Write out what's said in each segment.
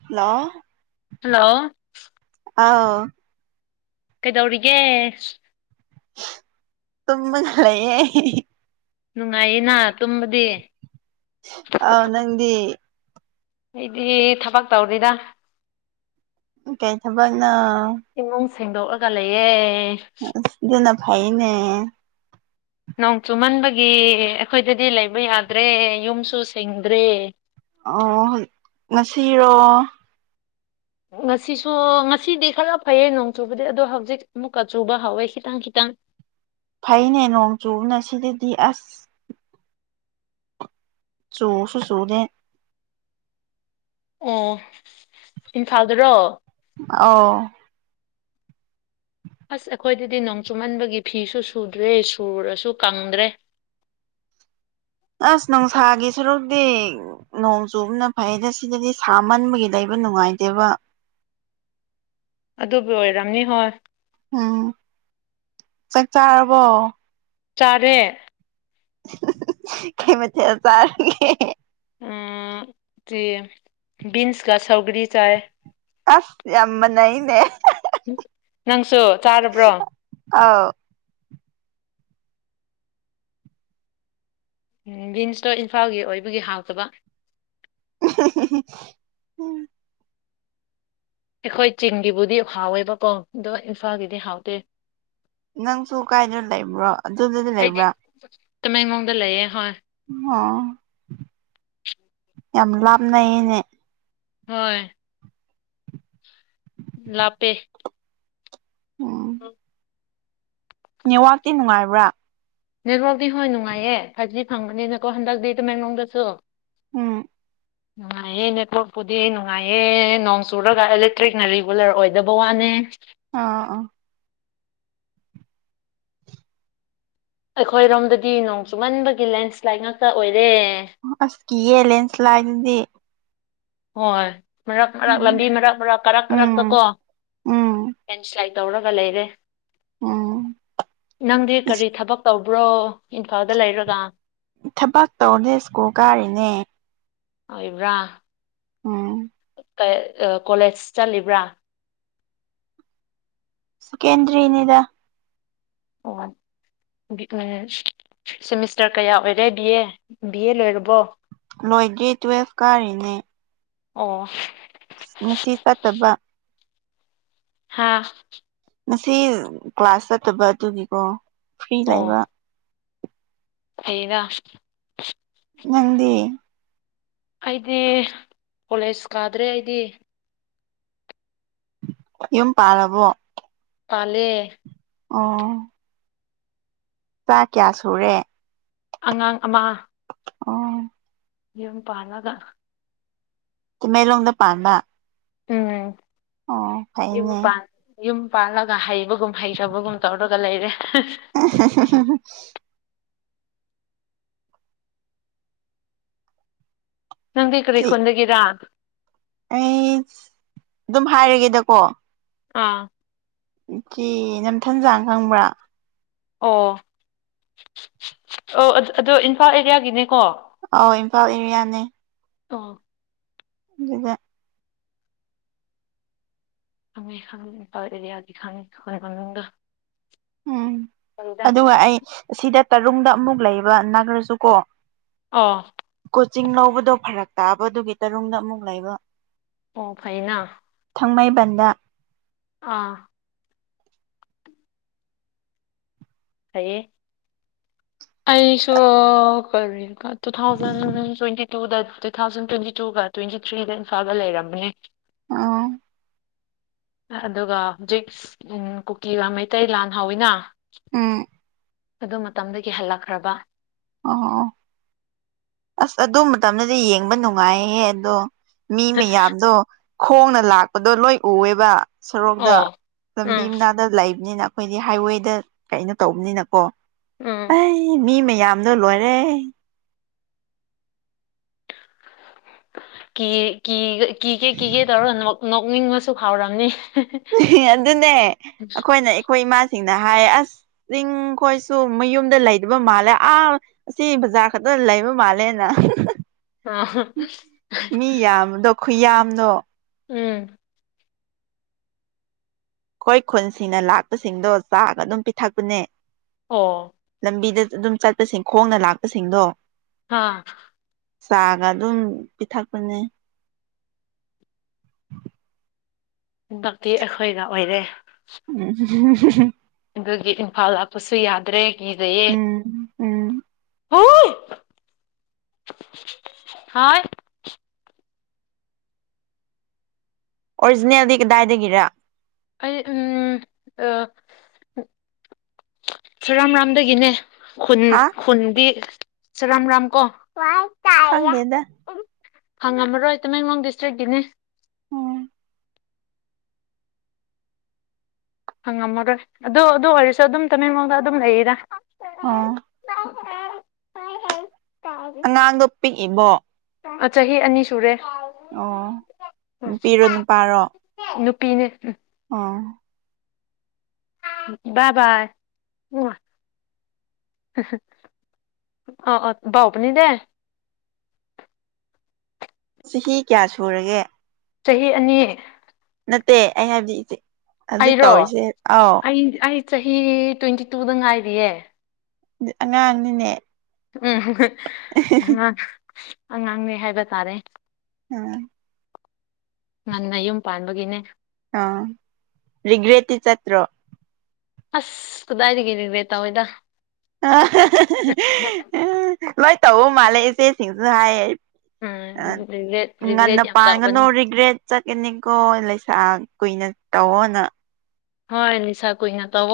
hello hello ꯑꯥꯎ ꯀꯩꯗꯧꯔꯤꯒꯦ ꯇꯃ ꯈꯔꯦ ꯅꯨꯡꯉꯥꯏꯌꯦꯅ ꯇꯨꯝꯕꯗꯤ ꯑ ꯅꯪꯗꯤ ꯑꯩꯗꯤ ꯊꯕꯛ ꯇꯧꯔꯤꯗ ꯀꯩ ꯊꯕꯛꯅ ꯏꯃꯨꯡ ꯁꯦꯡꯗꯣꯛꯂꯒ ꯂꯩꯌꯦꯦ ꯑꯗꯨꯗꯅ ꯐꯥꯏꯅꯦ ꯅꯣꯡ ꯆꯨꯃꯟꯕꯒꯤ ꯑꯩꯈꯣꯏꯗꯗꯤ ꯂꯩꯕ ꯌꯥꯗ꯭ꯔꯦ ꯌꯨꯝꯁꯨ ꯁꯦꯡꯗ꯭ꯔꯦ ꯑꯣ ꯉꯁꯤꯔꯣ ꯉꯁꯤꯁꯨ ꯉꯁꯤꯗꯤ ꯈꯔ ꯐꯩꯌꯦ ꯅꯣꯡ ꯆꯨꯕꯗꯤ ꯑꯗꯣ ꯍꯧꯖꯤꯛ ꯑꯃꯨꯛꯀ ꯆꯨꯕ ꯍꯧꯥꯎꯋꯦ ꯈꯤꯇꯪ ꯈꯤꯇꯪ ꯐꯩꯅꯦ ꯅꯣꯡ ꯆꯨꯕꯅ ꯁꯤꯗꯗꯤ ꯑꯁ ꯁꯨꯐ ꯁꯨꯗꯦ ꯑꯣ ꯏꯝꯐꯥꯜꯗꯔꯣ ꯑꯣ ꯎ ꯑꯁ ꯑꯩꯈꯣꯏꯗꯗꯤ ꯅꯣꯡ ꯆꯨꯃꯟꯕꯒꯤ ꯐꯤꯁꯨ ꯁꯨꯗ꯭ꯔꯦ ꯁꯨꯔꯁꯨ ꯀꯪꯗ꯭ꯔꯦ ꯑꯁ ꯅꯨꯡꯁꯥꯒꯤ ꯁꯔꯨꯗꯤ ꯅꯣꯡ ꯆꯨꯕꯅ ꯐꯩ ꯑꯗ ꯁꯤꯗꯗꯤ ꯁꯥꯃꯟꯕꯒꯤ ꯂꯩꯕ ꯅꯨꯡꯉꯥꯏꯇꯦꯕ ꯑꯗꯨꯕꯨ ꯑꯣꯏꯔꯝꯅꯤ ꯍꯣꯏ ꯎꯝ ꯆꯥꯛ ꯆꯥꯔꯕꯣ ꯆꯔꯦ ꯀꯩ ꯃꯆ ꯇꯔꯒ ꯇ ꯕꯤꯟꯁ ꯀ ꯁꯧꯒꯔꯤ ꯆꯥꯌꯦ ꯑꯁ ꯌꯥꯝꯃꯅ ꯏꯅꯦ ꯎꯝ ꯅꯪꯁꯨ ꯆꯥꯔꯕ꯭ꯔꯣ ꯑꯥꯎ ꯎꯝ ꯕꯤꯟꯁꯇꯣ ꯏꯝꯐꯥꯜꯒꯤ ꯑꯣꯏꯕꯒꯤ ꯍꯞꯇꯕ [unintelligible] ꯑꯩꯈꯣꯏ ꯆꯤꯡꯒꯤꯕꯨꯗꯤ ꯍꯥꯎꯋꯦꯕꯀꯣ ꯑꯗꯨꯒꯣ ꯏꯝꯐꯥꯜꯒꯤꯗꯤ ꯍꯥꯎꯇꯦ ꯅꯪꯁꯨ ꯀꯥꯏꯗꯅ ꯂꯩꯕ꯭ꯔꯣ ꯑꯗꯨꯗꯨꯗꯤ ꯂꯩꯕ꯭ꯔꯥ ꯇꯃꯦꯉꯣꯡꯗ ꯂꯩꯑꯌꯦ ꯍꯣꯏ ꯑꯣ ꯌꯥꯝ ꯂꯥꯞꯅꯩꯌꯦꯅꯦ ꯍꯣꯏ ꯂꯞꯄꯦ ꯑ ꯎꯝ ꯅꯦꯠꯋꯥꯛꯇꯤ ꯅꯨꯡꯉꯥꯏꯕ꯭ꯔꯥ ꯅꯦꯠꯋꯥꯛꯇꯤ ꯍꯣꯏ ꯅꯨꯡꯉꯥꯏꯌꯦ ꯐꯥꯏꯚꯖꯤ ꯐꯪꯕꯅꯤꯅꯀꯣ ꯍꯟꯗꯛꯇꯤ ꯇꯃꯦꯡꯂꯣꯡꯗꯁꯨ ꯎꯝ ꯅꯨꯡꯉꯥꯏꯌꯦ ꯅꯦꯠꯋꯔꯥꯛꯄꯨꯗꯤ ꯅꯨꯡꯉꯥꯏꯌꯦ ꯅꯣꯡ ꯆꯨꯔꯒ ꯏꯂꯦꯛꯇ꯭ꯔꯤꯛꯅ ꯔꯤꯒꯨꯂꯔ ꯑꯣꯏꯗꯕ ꯋꯥꯅꯦ ꯑꯥ ꯑ ꯑꯩꯈꯣꯏꯔꯣꯝꯗꯗꯤ ꯅꯣꯡ ꯆꯨꯃꯟꯕꯒꯤ ꯂꯦꯟꯁ꯭ꯂꯥꯏꯠ ꯉꯥꯛꯇ ꯑꯣꯏꯔꯦ ꯑꯁ ꯀꯑꯦ ꯂꯦꯟꯁ ꯂꯥꯛꯗꯤ ꯍꯣꯏ ꯃꯔꯛ ꯃꯔꯛ ꯂꯝꯕꯤ ꯎꯝ ꯃꯔꯛ ꯃꯔꯛ ꯀꯔꯛ ꯀꯔꯛꯇ ꯎꯝ ꯀꯣ ꯎꯝ ꯁ꯭ꯂꯥꯏ ꯇꯧꯔꯒ ꯂꯩꯔꯦ ꯎꯝ ꯅꯪꯗꯤ ꯀꯔꯤ ꯊꯕꯛ ꯇꯧꯕ ꯭ꯔꯣ ꯏꯝꯐꯥꯜꯗ ꯂꯩꯔꯒ ꯊꯕꯛ ꯇꯧꯅꯦ ꯁ꯭ꯀꯨꯜ ꯒꯥꯔꯤꯅꯦ ꯑꯣꯏꯕ꯭ꯔꯥ ꯎꯝ ꯀꯣꯂꯦꯖ ꯆꯠꯂꯤꯕ꯭ꯔꯥ ꯁꯀꯦꯟꯗꯔꯤꯅꯤꯗ ꯍ ꯁꯦꯃꯤꯁꯇꯔ ꯀꯌꯥ ꯑꯣꯏꯔꯦ ꯕꯤ ꯑꯦ ꯕꯤ ꯑꯦ ꯂꯣꯏꯔꯕꯣ ꯂꯣꯏꯗꯦ ꯇꯨꯋꯦꯜꯐ ꯀꯥꯔꯔꯤꯅꯦ ꯑꯣ ꯃꯁꯤꯁꯤ ꯆꯠꯇꯕ ꯍꯥꯥ ꯉꯁꯤ ꯀ꯭ꯂꯥꯁ ꯆꯠꯇꯕ ꯑꯗꯨꯒꯤꯀꯣ ꯐ꯭ꯔꯤ ꯂꯩꯕ ꯀꯗ ꯅꯪꯗꯤ ꯑꯩꯗꯤ ꯀꯣꯂꯦꯖ ꯀꯥꯗ꯭ꯔꯦ ꯑꯩꯗꯤ ꯌꯨꯝ ꯄꯥꯔꯕꯣ ꯄꯂꯦ ꯑꯣ ꯆꯥ ꯀꯌꯥ ꯁꯨꯔꯦ ꯑꯉꯥꯡ ꯑꯃ ꯑꯣ ꯌꯨꯝ ꯄꯥꯜꯂꯒ ꯃꯦꯂꯣꯡꯗ ꯄꯥꯟꯕ ꯑꯣ ꯏꯃ ꯐꯩꯅꯦ ꯄꯥꯟ ꯌꯨꯝ ꯄꯥꯜꯂꯒ ꯍꯩꯕꯒꯨꯝ ꯍꯩꯊꯕꯒꯨꯝ ꯇꯧꯔꯒ ꯂꯩꯔꯦ [unintelligible] ꯅꯪꯗꯤ ꯆꯤ ꯀꯔꯤꯈꯣꯣꯟꯗꯒꯤꯔꯥ ꯑꯩ ꯑꯗꯨꯝ ꯍꯥꯏꯔꯒꯦꯗꯀꯣ ꯑꯥ ꯆꯦ ꯅꯝꯊꯟꯖꯥꯡ ꯈꯪꯕ꯭ꯔꯥ ꯑꯣ ꯑꯣ ꯑꯗꯣ ꯏꯝꯐꯥꯜ ꯑꯦꯔꯤꯌꯥꯒꯤꯅꯦꯀꯣ ꯑꯧ ꯏꯝꯐꯥꯜ ꯑꯦꯔꯤꯌꯥꯅꯦ ꯑ ꯑꯗꯨꯗ ꯐ ꯈꯪ ꯄꯥꯎꯔꯔ ꯌꯥꯗꯤ ꯈꯥꯉꯗ ꯎꯝ ꯑꯗꯨꯒ ꯑꯩ ꯁꯤꯗ ꯇꯔꯨꯡꯗ ꯑꯃꯨꯛ ꯂꯩꯕ ꯅꯥꯈ꯭ꯔꯁꯨꯀꯣ ꯑꯥ ꯀꯣꯆꯤꯡ ꯂꯧꯕꯗꯣ ꯐꯔꯛ ꯇꯥꯕ ꯑꯗꯨꯒꯤ ꯇꯔꯨꯡꯗ ꯑꯃꯨꯛ ꯂꯩꯕ ꯑꯣ ꯐꯩꯅ ꯊꯥꯡꯃꯩꯕꯟꯗ ꯑꯥ ꯍꯥꯏꯌꯦ ꯑꯁꯨ ꯀꯔꯤ ꯇꯨ ꯊꯥꯎꯖꯟ ꯇ꯭ꯋꯦꯟꯇꯤ ꯇ ꯇꯨ ꯊꯥꯎꯟ ꯇ꯭ꯋꯦꯟꯇꯤ ꯇꯨꯒ ꯇ꯭ꯋꯦꯟꯇꯤ ꯊ꯭ꯔꯤꯗ ꯏꯝꯐꯥꯜꯒ ꯂꯩꯔꯝꯅꯦ ꯑ ꯑꯗꯨꯒ ꯍꯧꯖꯤꯛ ꯀꯨꯀꯤ ꯃꯩꯇꯩ ꯂꯥꯟ ꯍꯧꯥꯎꯋꯤꯅ ꯎꯝ ꯑꯗꯨ ꯃꯇꯝꯗꯒꯤ ꯍꯜꯂꯛꯈ꯭ꯔꯕ ꯑꯣ ꯑꯁ ꯑꯗꯨ ꯃꯇꯝꯗꯗꯤ ꯌꯦꯡꯕ ꯅꯨꯡꯉꯥꯏꯍꯦ ꯑꯗꯣ ꯃꯤ ꯃꯌꯥꯝꯗꯣ ꯈꯣꯡꯅ ꯂꯥꯛꯄꯗꯣ ꯂꯣꯏ ꯎꯑꯦꯕ ꯁꯣꯔꯣꯛꯇ ꯑꯣ ꯂꯝꯕꯤ ꯎꯝ ꯃꯅꯥꯗ ꯂꯩꯕꯅꯤꯅ ꯑꯩꯈꯣꯏꯗꯤ ꯍꯥꯏꯋꯦꯗ ꯀꯩꯅꯣ ꯇꯧꯕꯅꯤꯅꯀꯣ ꯎꯝ ꯑꯩ ꯃꯤ ꯃꯌꯥꯝꯗꯣ ꯂꯣꯏꯔꯦ ꯀꯤꯒꯦ ꯀꯤꯒꯦ ꯇꯧꯔꯣ ꯅꯣꯛꯅꯤꯡꯉꯁꯨ ꯈꯥꯎꯔꯝꯅꯤ ꯑꯗꯨꯅꯦ ꯑꯩꯈꯣꯏꯅ ꯑꯩꯈꯣꯏ ꯏꯃꯥꯁꯤꯡꯅ ꯍꯥꯏꯌꯦ ꯑꯁ ꯆꯤꯡ ꯈꯣꯏꯁꯨ ꯃꯌꯨꯝꯗ ꯂꯩꯗꯕ ꯃꯥꯜꯂꯦ ꯑꯥ ꯑꯁꯤ ꯕꯖꯥꯔ ꯈꯛꯇ ꯂꯩꯕ ꯃꯥꯜꯂꯦꯅ ꯑ ꯃꯤ ꯌꯥꯝꯗꯣ ꯈꯨꯌꯥꯝꯗꯣ ꯎꯝ ꯑꯩꯈꯣꯏ ꯈꯨꯟꯁꯤꯡꯅ ꯂꯥꯛꯄꯁꯤꯡꯗꯣ ꯆꯥꯒ ꯑꯗꯨꯝ ꯄꯤꯊꯛꯄꯅꯦ ꯑꯣ ꯂꯝꯕꯤꯗ ꯑꯗꯨꯝ ꯆꯠꯄꯁꯤꯡ ꯈꯣꯡꯅ ꯂꯥꯛꯄꯁꯤꯡꯗꯣ ꯍꯥꯥ ꯆꯥꯒ ꯑꯗꯨꯝ ꯄꯤꯊꯛꯄꯅꯦ ꯈꯨꯟꯗꯛꯇꯤ ꯑꯩꯈꯣꯏꯒ ꯑꯣꯏꯔꯦ ꯎꯝ ꯑꯗꯨꯒꯤ ꯏꯝꯐꯥꯜ ꯂꯥꯛꯄꯁꯨ ꯌꯥꯗ꯭ꯔꯦ ꯏꯗꯦ ꯎꯝ ꯎꯝ ꯍ ꯍ ꯑꯣꯔꯤꯖꯤꯅꯦꯜꯗꯤ ꯀꯗꯥꯏꯗꯒꯤꯔ ꯑꯩ ꯁꯨꯔꯥꯝ ꯔꯥꯝꯗꯒꯤꯅꯦ ꯈꯨꯟ ꯍꯥ ꯈꯨꯟꯗꯤ ꯔꯝ ꯔꯥꯝ ꯀꯣ ꯈꯪꯗꯗ ꯐꯪꯉꯝꯃꯔꯣꯏ ꯇꯃꯦꯡꯂꯣꯡ ꯗꯤꯁꯇ꯭ꯔꯤꯛꯀꯤꯅꯦ ꯎꯝ ꯍꯪꯉꯝꯃꯔꯣꯏ ꯑꯗꯨ ꯑꯗꯨ ꯑꯣꯏꯔꯁꯨ ꯑꯗꯨꯝ ꯇꯃꯦꯡꯂꯣꯡꯗ ꯑꯗꯨꯝ ꯂꯩꯔꯤꯔꯥ ꯎ ꯑꯉꯥꯡꯗꯣ ꯄꯤꯛꯏꯕꯣ ꯆꯍꯤ ꯑꯅꯤ ꯁꯨꯔꯦ ꯑꯣ ꯅꯨꯄꯤꯔꯣ ꯅꯨꯄꯥꯔꯣ ꯅꯨꯄꯤꯅꯦ ꯎ ꯑꯣꯥ ꯕꯥ ꯕꯥꯏ ꯎ ꯑꯣ ꯑ‌ꯣ ꯕꯥꯎꯄꯅꯤ ꯗꯦ ꯆꯍꯤ ꯀꯌꯥ ꯁꯨꯔꯒꯦ ꯆꯍꯤ ꯑꯅꯤ ꯅꯠꯇꯦ ꯑꯩꯅ ꯍꯥꯏꯕꯗꯤ ꯏꯆ ꯍꯧꯖꯤꯛ ꯑꯩꯔꯣ ꯇꯧꯔꯤꯁꯦ ꯑꯥꯎ [unintelligible] ꯆꯍꯤ ꯇ꯭ꯋꯦꯟꯇꯤ ꯇꯨꯗ ꯉꯥꯏꯔꯤꯌꯦ ꯑꯉꯥꯡꯅꯤꯅꯦ ꯎꯝ ꯑꯉꯥꯡ ꯑꯉꯥꯡꯅꯦ ꯍꯥꯏꯕ ꯇꯥꯔꯦ ꯎꯝ ꯉꯟꯅ ꯌꯨꯝ ꯄꯥꯟꯕꯒꯤꯅꯦ ꯑ‌ꯣ ꯔꯤꯒ꯭꯭ꯔꯦꯠꯇꯤ ꯆꯠꯇ꯭ꯔꯣ ꯑꯁ ꯀꯗꯥꯏꯗꯗꯒꯤ ꯔꯤꯒ꯭ꯔ‌ꯦꯠ ꯇꯧꯏꯗ ꯂꯣꯏ ꯇꯧꯕ ꯃꯥꯜꯂꯦ ꯏꯆꯦꯁꯤꯡꯁꯨ ꯍꯥꯏꯌꯦ ꯑ ꯎꯝ ꯔꯤꯒ꯭ꯔꯦꯠ ꯔꯤꯒ꯭ꯔꯦꯠ ꯉꯟꯅ ꯌꯥꯝ ꯄꯥꯡꯒꯅꯣ ꯇꯧꯕꯅꯤ ꯔꯤꯒ꯭ꯔꯦꯠ ꯆꯠꯀꯅꯤꯀꯣ ꯂꯩꯁꯥ ꯀꯨꯏꯅ ꯇꯧꯑꯣꯅ ꯍꯣꯏ ꯂꯩꯁꯥ ꯀꯨꯏꯅ ꯇꯧ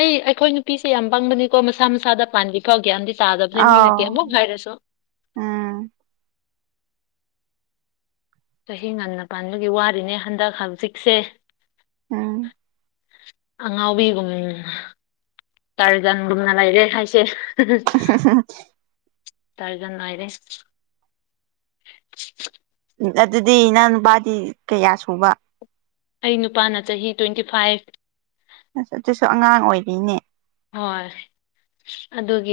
ꯑꯩꯈꯣꯏ ꯅꯨꯄꯤꯁꯦ ꯌꯥꯝ ꯄꯪꯕꯅꯤꯀꯣ ꯃꯁꯥ ꯃꯁꯥꯗ ꯄꯥꯟꯕꯤ ꯐꯧ ꯒꯌꯥꯟꯗꯤ ꯇꯥꯗꯕꯅꯦ ꯃꯤꯅ ꯀ꯭ꯌꯤꯃꯨꯛ ꯍꯥꯏꯔꯁꯨ ꯑꯝ ꯆꯍꯤ ꯉꯟꯅ ꯄꯥꯟꯕꯒꯤ ꯋꯥꯗꯤꯅꯦ ꯍꯟꯗꯛ ꯍꯝꯖꯤꯛꯁꯦ ꯎꯝ ꯑꯉꯥꯎꯕꯤꯒꯨꯝ ꯇꯤꯔꯖꯟꯒꯨꯝꯅ ꯂꯩꯔꯦ ꯍꯥꯏꯁꯦ [unintelligible] ꯇꯥꯔꯖꯥꯟ ꯑ‌ꯣꯏꯔꯦ ꯎ ꯑꯗꯨꯗꯤ ꯏꯅꯥꯎ ꯅꯨꯄꯥꯗꯤ ꯀꯌꯥ ꯁꯨꯕ ꯑꯩ ꯅꯨꯄꯥꯅ ꯆꯍꯤ ꯇ꯭ꯋꯦꯟꯇꯤ ꯐꯥꯏꯚ ꯑꯁ ꯑꯗꯨꯁꯨ ꯑꯉꯥꯡ ꯑꯣꯏꯔꯤꯅꯦ ꯍꯣꯏ ꯑꯗꯨꯒꯤ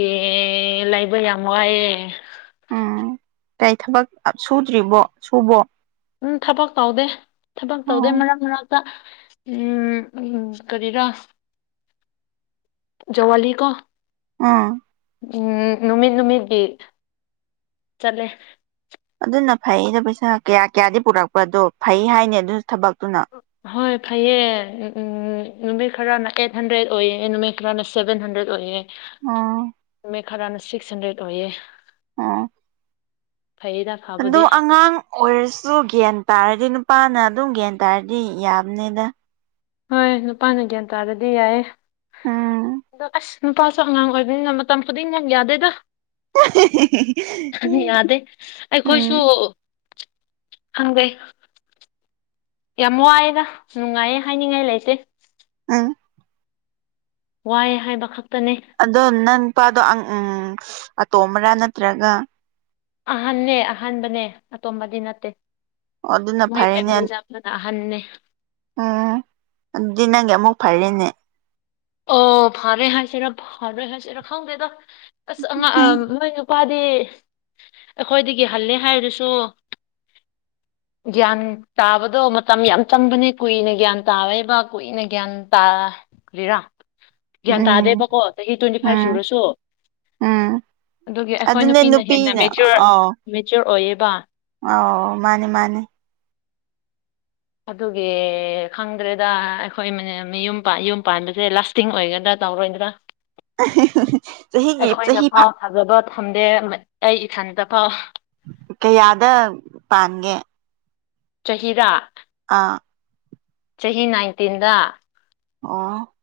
ꯂꯩꯕ ꯌꯥꯝ ꯋꯥꯏꯑꯦ ꯎꯝ ꯀꯧ ꯊꯕꯛ ꯁꯨꯗ꯭ꯔꯤꯕꯣ ꯁꯨꯕꯣ ꯎꯝ ꯊꯕꯛ ꯇꯧꯗꯦ ꯊꯕꯛ ꯇꯧꯗꯦ ꯎꯝ ꯃꯔꯛ ꯃꯔꯛ ꯇ ꯎꯝ ꯎꯝ ꯀ꯭ꯔꯤꯔ ꯖꯋꯥꯂꯤ ꯀꯣ ꯑꯥ ꯎꯝ ꯅꯨꯃꯤꯠ ꯅꯨꯃꯤꯠꯀꯤ ꯆꯠꯂꯦ ꯑꯗꯨꯅ ꯐꯩꯗ ꯄꯩꯁꯥ ꯀꯌꯥ ꯀꯌꯥꯗꯤ ꯄꯨꯔꯛꯄꯗꯣ ꯐꯩ ꯍꯥꯏꯅ‌ꯦ ꯑꯗꯨ ꯊꯕꯛꯇꯨꯅ ꯍꯣꯏ ꯐꯩꯌꯦ ꯎꯝ ꯅꯨꯃꯤꯠ ꯈꯔꯅ ꯑꯩꯠ ꯍꯟꯗ꯭ꯔꯦꯠ ꯑꯣꯏꯌꯦ ꯅꯨꯃꯤꯠ ꯈꯔꯥꯅ ꯁꯕꯦꯟ ꯍꯟꯗ꯭ꯔꯦꯠ ꯑꯣꯏꯌꯦ ꯑ‌ꯣ ꯅꯨꯃꯤꯠ ꯈꯔꯅ ꯁꯤꯛꯁ ꯍꯟꯗ꯭ꯔꯦꯗ ꯑꯣꯏꯌꯦ ꯑꯥ ꯐꯩꯗ ꯑꯗꯣ ꯑꯉꯥꯡ ꯑꯣꯏꯔꯁꯨ ꯒ꯭ꯌꯥꯟ ꯇꯥꯔꯗꯤ ꯅꯨꯄꯥꯅ ꯑꯗꯨꯝ ꯒ꯭ꯌꯥꯟ ꯇꯥꯔꯗꯤ ꯌꯥꯕꯅꯤꯗ ꯍꯣꯏ ꯅꯨꯄꯥꯅ ꯒ꯭ꯌꯥꯟ ꯇꯥꯔꯗꯤ ꯌꯥꯏ ꯎꯝ ꯑꯗꯣ ꯑꯁ ꯅꯨꯄꯥꯁꯨ ꯑꯉꯥꯡ ꯑꯣꯏꯕꯅꯤꯅ ꯃꯇꯝ ꯈꯨꯗꯤꯡꯃꯛ ꯌꯥꯗꯦꯗ ꯌꯥꯗꯦ ꯑꯩꯈꯣꯏꯁꯨ ꯎꯝ ꯈꯪꯗ‌ꯦ ꯌꯥꯝ ꯋꯥꯑꯦꯗ ꯅꯨꯡꯉꯥꯏꯌꯦ ꯍꯥꯏꯅꯤꯡꯉꯥꯏ ꯂꯩꯇꯦ ꯎꯝ ꯋꯥꯏ ꯍꯥꯏꯕ ꯈꯛꯇꯅ‌ꯦ ꯑꯗꯣ ꯅꯪ ꯅꯨꯄꯥꯗꯣ ꯎꯝ ꯑꯇꯣꯝꯕꯔꯥ ꯅꯠꯇ꯭ꯔꯒ ꯑꯍꯟꯅꯅꯦ ꯑꯍꯥꯟꯕꯅꯦ ꯑꯇꯣꯝꯕꯗꯤ ꯅꯠꯇꯦ ꯑꯣ ꯑꯗꯨꯅ ꯃꯣꯏ ꯐꯦꯃꯤꯂꯤ ꯑ ꯍꯟꯅꯦ ꯎꯝꯗꯤ ꯅꯪ ꯑꯃꯨꯛ ꯐꯔꯦꯅꯦ ꯑꯣ ꯐꯔꯦ ꯍꯥꯏꯁꯤꯔꯥ ꯐꯔꯣꯏ ꯍꯥꯏꯁꯤꯔꯥ ꯈꯪꯗꯦꯗ ꯑꯁ ꯑ ꯎꯝ ꯃꯣꯏ ꯅꯨꯄꯥ ꯑꯩꯈꯣꯏꯗꯒꯤ ꯍꯜꯂꯦ ꯍꯥꯏꯔꯁꯨ ꯒ꯭ꯌꯥꯟ ꯇꯥꯕꯗꯣ ꯃꯇꯝ ꯌꯥꯝ ꯆꯪꯕꯅꯦ ꯀꯨꯏꯅ ꯒ꯭ꯌꯥꯟ ꯇꯥꯔꯦꯕ ꯀꯨꯏꯅ ꯒ꯭ꯌꯥꯟ ꯇꯥ ꯀꯦꯔꯥ ꯒ꯭ꯌꯥꯟ ꯎꯝ ꯇꯥꯗꯦꯕꯀꯣ ꯆꯍꯤ ꯇ꯭ꯋꯦꯟꯇꯤ ꯐꯥꯏꯚ ꯎꯝ ꯁꯨꯔꯁꯨ ꯎꯝ ꯑꯗꯨꯒꯤ ꯑꯩꯈꯣꯏ ꯅꯨꯄꯤꯅ ꯍꯦꯟꯅ ꯃꯦꯆꯣꯔ ꯃꯦꯆꯣꯔ ꯑꯣꯏꯌꯦꯕ ꯑ ꯃꯥꯅꯦ ꯃꯥꯅꯦ ꯑꯗꯨꯒꯤ ꯈꯪꯗ꯭ꯔꯦꯗ ꯑꯩꯈꯣꯏ ꯏ ꯃ ꯌꯨꯝ ꯌꯨꯝ ꯄꯥꯟꯕꯁꯦ ꯂꯥꯁ ꯇꯤꯡ ꯑꯣꯏꯒꯗ꯭ꯔꯥ ꯇꯧꯔꯣꯏꯗ꯭ꯔꯥ ꯆꯍꯤꯒꯤ ꯆꯍꯤ ꯊꯖꯕ ꯊꯝꯗꯦ ꯑꯩ ꯏꯁꯊꯟꯇ ꯐꯥꯎ ꯀꯌꯥꯗ ꯄꯥꯟꯒꯦ ꯆꯍꯤꯗ ꯑꯥ ꯆꯍꯤ ꯅꯥꯏꯟꯇꯤꯟꯗ ꯑꯣ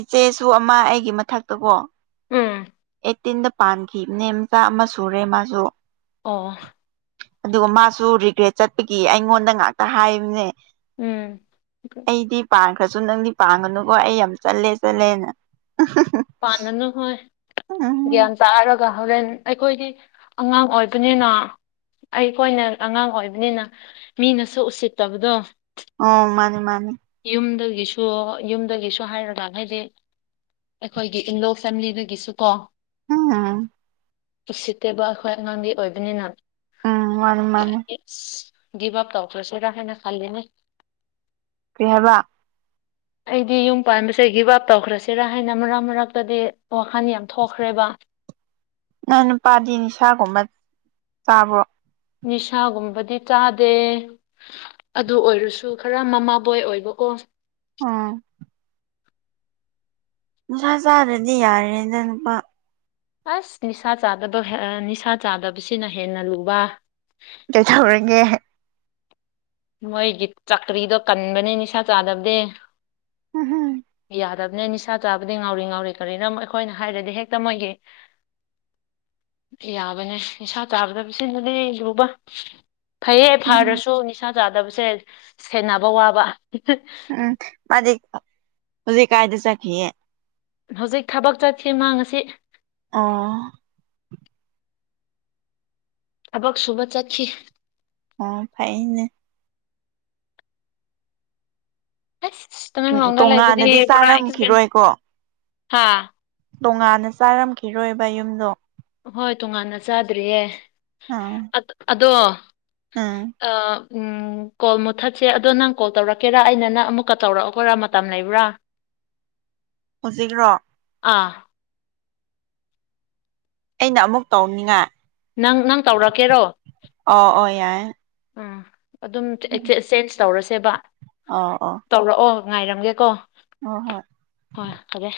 ꯏꯆꯦꯁꯨ ꯑꯃ ꯑꯩꯒꯤ ꯃꯊꯛꯇ ꯀꯣ ꯎꯝ ꯑꯩꯠꯇꯤꯟꯗ ꯄꯥꯟꯈꯤꯕꯅꯦ ꯃꯆꯥ ꯑꯃ ꯁꯨꯔꯦ ꯃꯥꯁꯨ ꯑꯣ ꯑꯗꯨꯒ ꯃꯥꯁꯨ ꯔꯤꯒ꯭ꯔꯦꯠ ꯆꯠꯄꯒꯤ ꯑꯩꯉꯣꯟꯗ ꯉꯥꯛꯇ ꯍꯥꯏꯕꯅꯦ ꯎꯝ ꯑꯩꯗꯤ ꯄꯥꯈ꯭ꯔꯁꯨ ꯅꯪꯗꯤ ꯄꯥꯟꯉꯅꯨꯀꯣ ꯑꯩ ꯌꯥꯝ ꯆꯜꯂꯦ ꯆꯠꯂꯦꯅ ꯄꯥꯥꯟꯉꯅꯨ ꯍꯣꯏ ꯒ꯭ꯌꯥꯟ ꯇꯥꯔꯛ ꯑꯗꯨꯒ ꯍꯣꯔꯦꯟ ꯑꯩꯈꯣꯏꯒꯤ ꯑꯉꯥꯡ ꯑꯣꯏꯕꯅꯤꯅ ꯑꯩ ꯈꫭꯏꯅ ꯑꯉꯥꯡ ꯑꯣꯏꯕꯅꯤꯅ ꯃꯤꯅꯁꯨ ꯎꯁꯤꯠꯇꯕꯗꯣ ꯑꯣ ꯃꯥꯅꯦ ꯃꯥꯅꯦ ꯌꯨꯝꯗꯒꯤꯁꯨ ꯌꯨꯝꯗꯒꯤꯁꯨ ꯍꯥꯏꯔꯗꯥ ꯍꯥꯏꯗꯤ ꯑꯩꯈꯣꯏꯒꯤ ꯏꯟꯂꯣ ꯐꯦꯃꯤꯂꯤꯗꯒꯤꯁꯨ ꯀꯣ ꯎꯝ ꯎꯁꯤꯠꯇꯦꯕ ꯑꯩꯈꯣꯏ ꯑꯉꯥꯡꯒꯤ ꯑꯣꯏꯕꯅꯤꯅ ꯎꯝ ꯃꯥꯅꯤ ꯃꯥꯅꯤ ꯑꯁ ꯒꯤꯞ ꯑꯞ ꯇꯧꯈ꯭ꯔꯁꯤꯔꯥ ꯍꯥꯏꯅ ꯈꯜꯂꯤꯅꯦ ꯀꯩ ꯍꯥꯏꯕ ꯑꯩꯗꯤ ꯌꯨꯝ ꯄꯥꯟꯕꯁꯦ ꯒꯤꯞ ꯑꯞ ꯇꯧꯈ꯭ꯔꯁꯤꯔꯥ ꯍꯥꯏꯅ ꯃꯔꯛ ꯃꯔꯛꯇꯗꯤ ꯋꯥꯈꯜ ꯌꯥꯝ ꯊꯣꯛꯈ꯭ꯔꯦꯕ ꯅꯪ ꯅꯨꯄꯥꯗꯤ ꯅꯤꯁꯥꯒꯨꯝꯕ ꯆꯥꯕꯔꫭ ꯅꯤꯁꯥꯒꯨꯝꯕꯗꯤ ꯆꯥꯗꯦ ꯑꯗꯨ ꯑꯣꯏꯔꯁꯨ ꯈꯔ ꯃꯃꯥꯕꯣꯏ ꯑꯣꯏꯕ ꯀꫭ ꯑꫭ ꯅꯤꯁꯥ ꯆꯥꯗ꯭ꯔꯗꯤ ꯌꯥꯔꯦꯗ ꯅꯨꯨꯄꯥ ꯑꯁ ꯅꯤꯁꯥ ꯆꯥꯗꯕ ꯅꯤꯁꯥ ꯆꯥꯗꯕꯁꯤꯅ ꯍꯦꯟꯅ ꯂꯨꯕ ꯀꯩꯗꯧꯔꯒꯦ ꯃꯣꯏꯒꯤ ꯆꯛꯀ꯭ꯔꯤꯗꯣ ꯀꯟꯕꯅꯦ ꯅꯤꯁꯥ ꯆꯥꯗꯕꯗꯤ ꯎꯝ ꯍꯝ ꯌꯥꯗꯕꯅꯦ ꯅꯤꯁꯥ ꯆꯥꯕꯗꯤ ꯉꯥꯎꯔꯤ ꯉꯥꯎꯔꯤ ꯀꯔꯤꯅꯣ ꯑꯩꯈꯣꯏꯅ ꯍꯥꯏꯔꯗꯤ ꯍꯦꯛꯇ ꯃꯣꯏꯒꯤ ꯌꯥꯕꯅꯦ ꯅꯤꯁꯥ ꯆꯥꯗꯕ ꯁꯤꯡꯗꯨꯗꯤ ꯂꯨꯕ ꯐꯩꯌꯦ ꯎꯝ ꯐꯔꯁꯨ ꯅꯤꯁꯥ ꯆꯥꯗꯕꯁꯦ ꯁꯦꯟꯅꯕ ꯋꯥꯕ ꯎꯝ ꯃꯥꯗꯤ ꯍꯧꯖꯤꯛ ꯀꯥꯏꯗ ꯆꯠꯈꯤꯌꯦ ꯍꯧꯖꯤꯛ ꯊꯕꯛ ꯆꯠꯈꯤ ꯃꯥꯉꯁꯤ ꯑꫭ ꯊꯕꯛ ꯁꯨꯕ ꯆꯠꯈꯤ ꯑꯣ ꯐꯩꯅꯦ ꯑꯁ ꯇꯨꯃꯤꯟ ꯎꯝ ꯂꯥꯎꯗ ꯂꯩꯕꯗꯤ ꯇꯣꯉꯥꯟꯅꯗꯤ ꯄꯨꯔꯥ ꯑꯦꯛꯄꯦꯟꯁ ꯆꯥꯔꯝꯈꯤꯔꯣꯏꯀꯣ ꯍꯥ ꯇꯣꯡꯉꯥꯟꯅ ꯆꯥꯔꯝꯈꯤꯔꯣꯏꯕ ꯌꯨꯝꯗꯣ ꯍꯣꯏ ꯇꯣꯉꯥꯟꯅ ꯆꯥꯗ꯭ꯔꯤꯌꯦ ꯑꯗꯣ ꯑꯥ ꯑꯥ ꯎꯝ ꯎꯝ ꯀꯣꯜ ꯃꯨꯠꯊꯠꯁꯦ ꯑꯗꯣ ꯅꯪ ꯀꯣꯜ ꯇꯧꯔꯛꯀꯦꯔꯥ ꯑꯩꯅ ꯅꯪ ꯑꯃꯨꯛꯀ ꯇꯧꯔꯛꯈꯔꫭꯔꯥ ꯃꯇꯝ ꯂꯩꯕ꯭ꯔꯥ [inaudible] ꯍꯧꯖꯤꯛ꯭ꯔꯣ ꯑꯥ ꯑꯩꯅ ꯑꯃꯨꯛ ꯇꯧꯅꯤꯡꯉꯥꯏ ꯅꯪ ꯅꯪ ꯇꯧꯔꯛꯀꯦꯔꯣ ꯑꯣ ꯑꯣ ꯌꯥꯏ ꯑꯥ ꯑꯗꯨꯝ ꯇꯧꯔꯁꯦꯕ ꯑꫭ ꯑꯣꯥ ꯇꯧꯔꯛꯑꯣ ꯉꯥꯏꯔꯝꯒꯦ ꯀꯣ ꯑꯣ ꯍꯣꯏ ꯍꯣꯏ ꯐꯔꯦ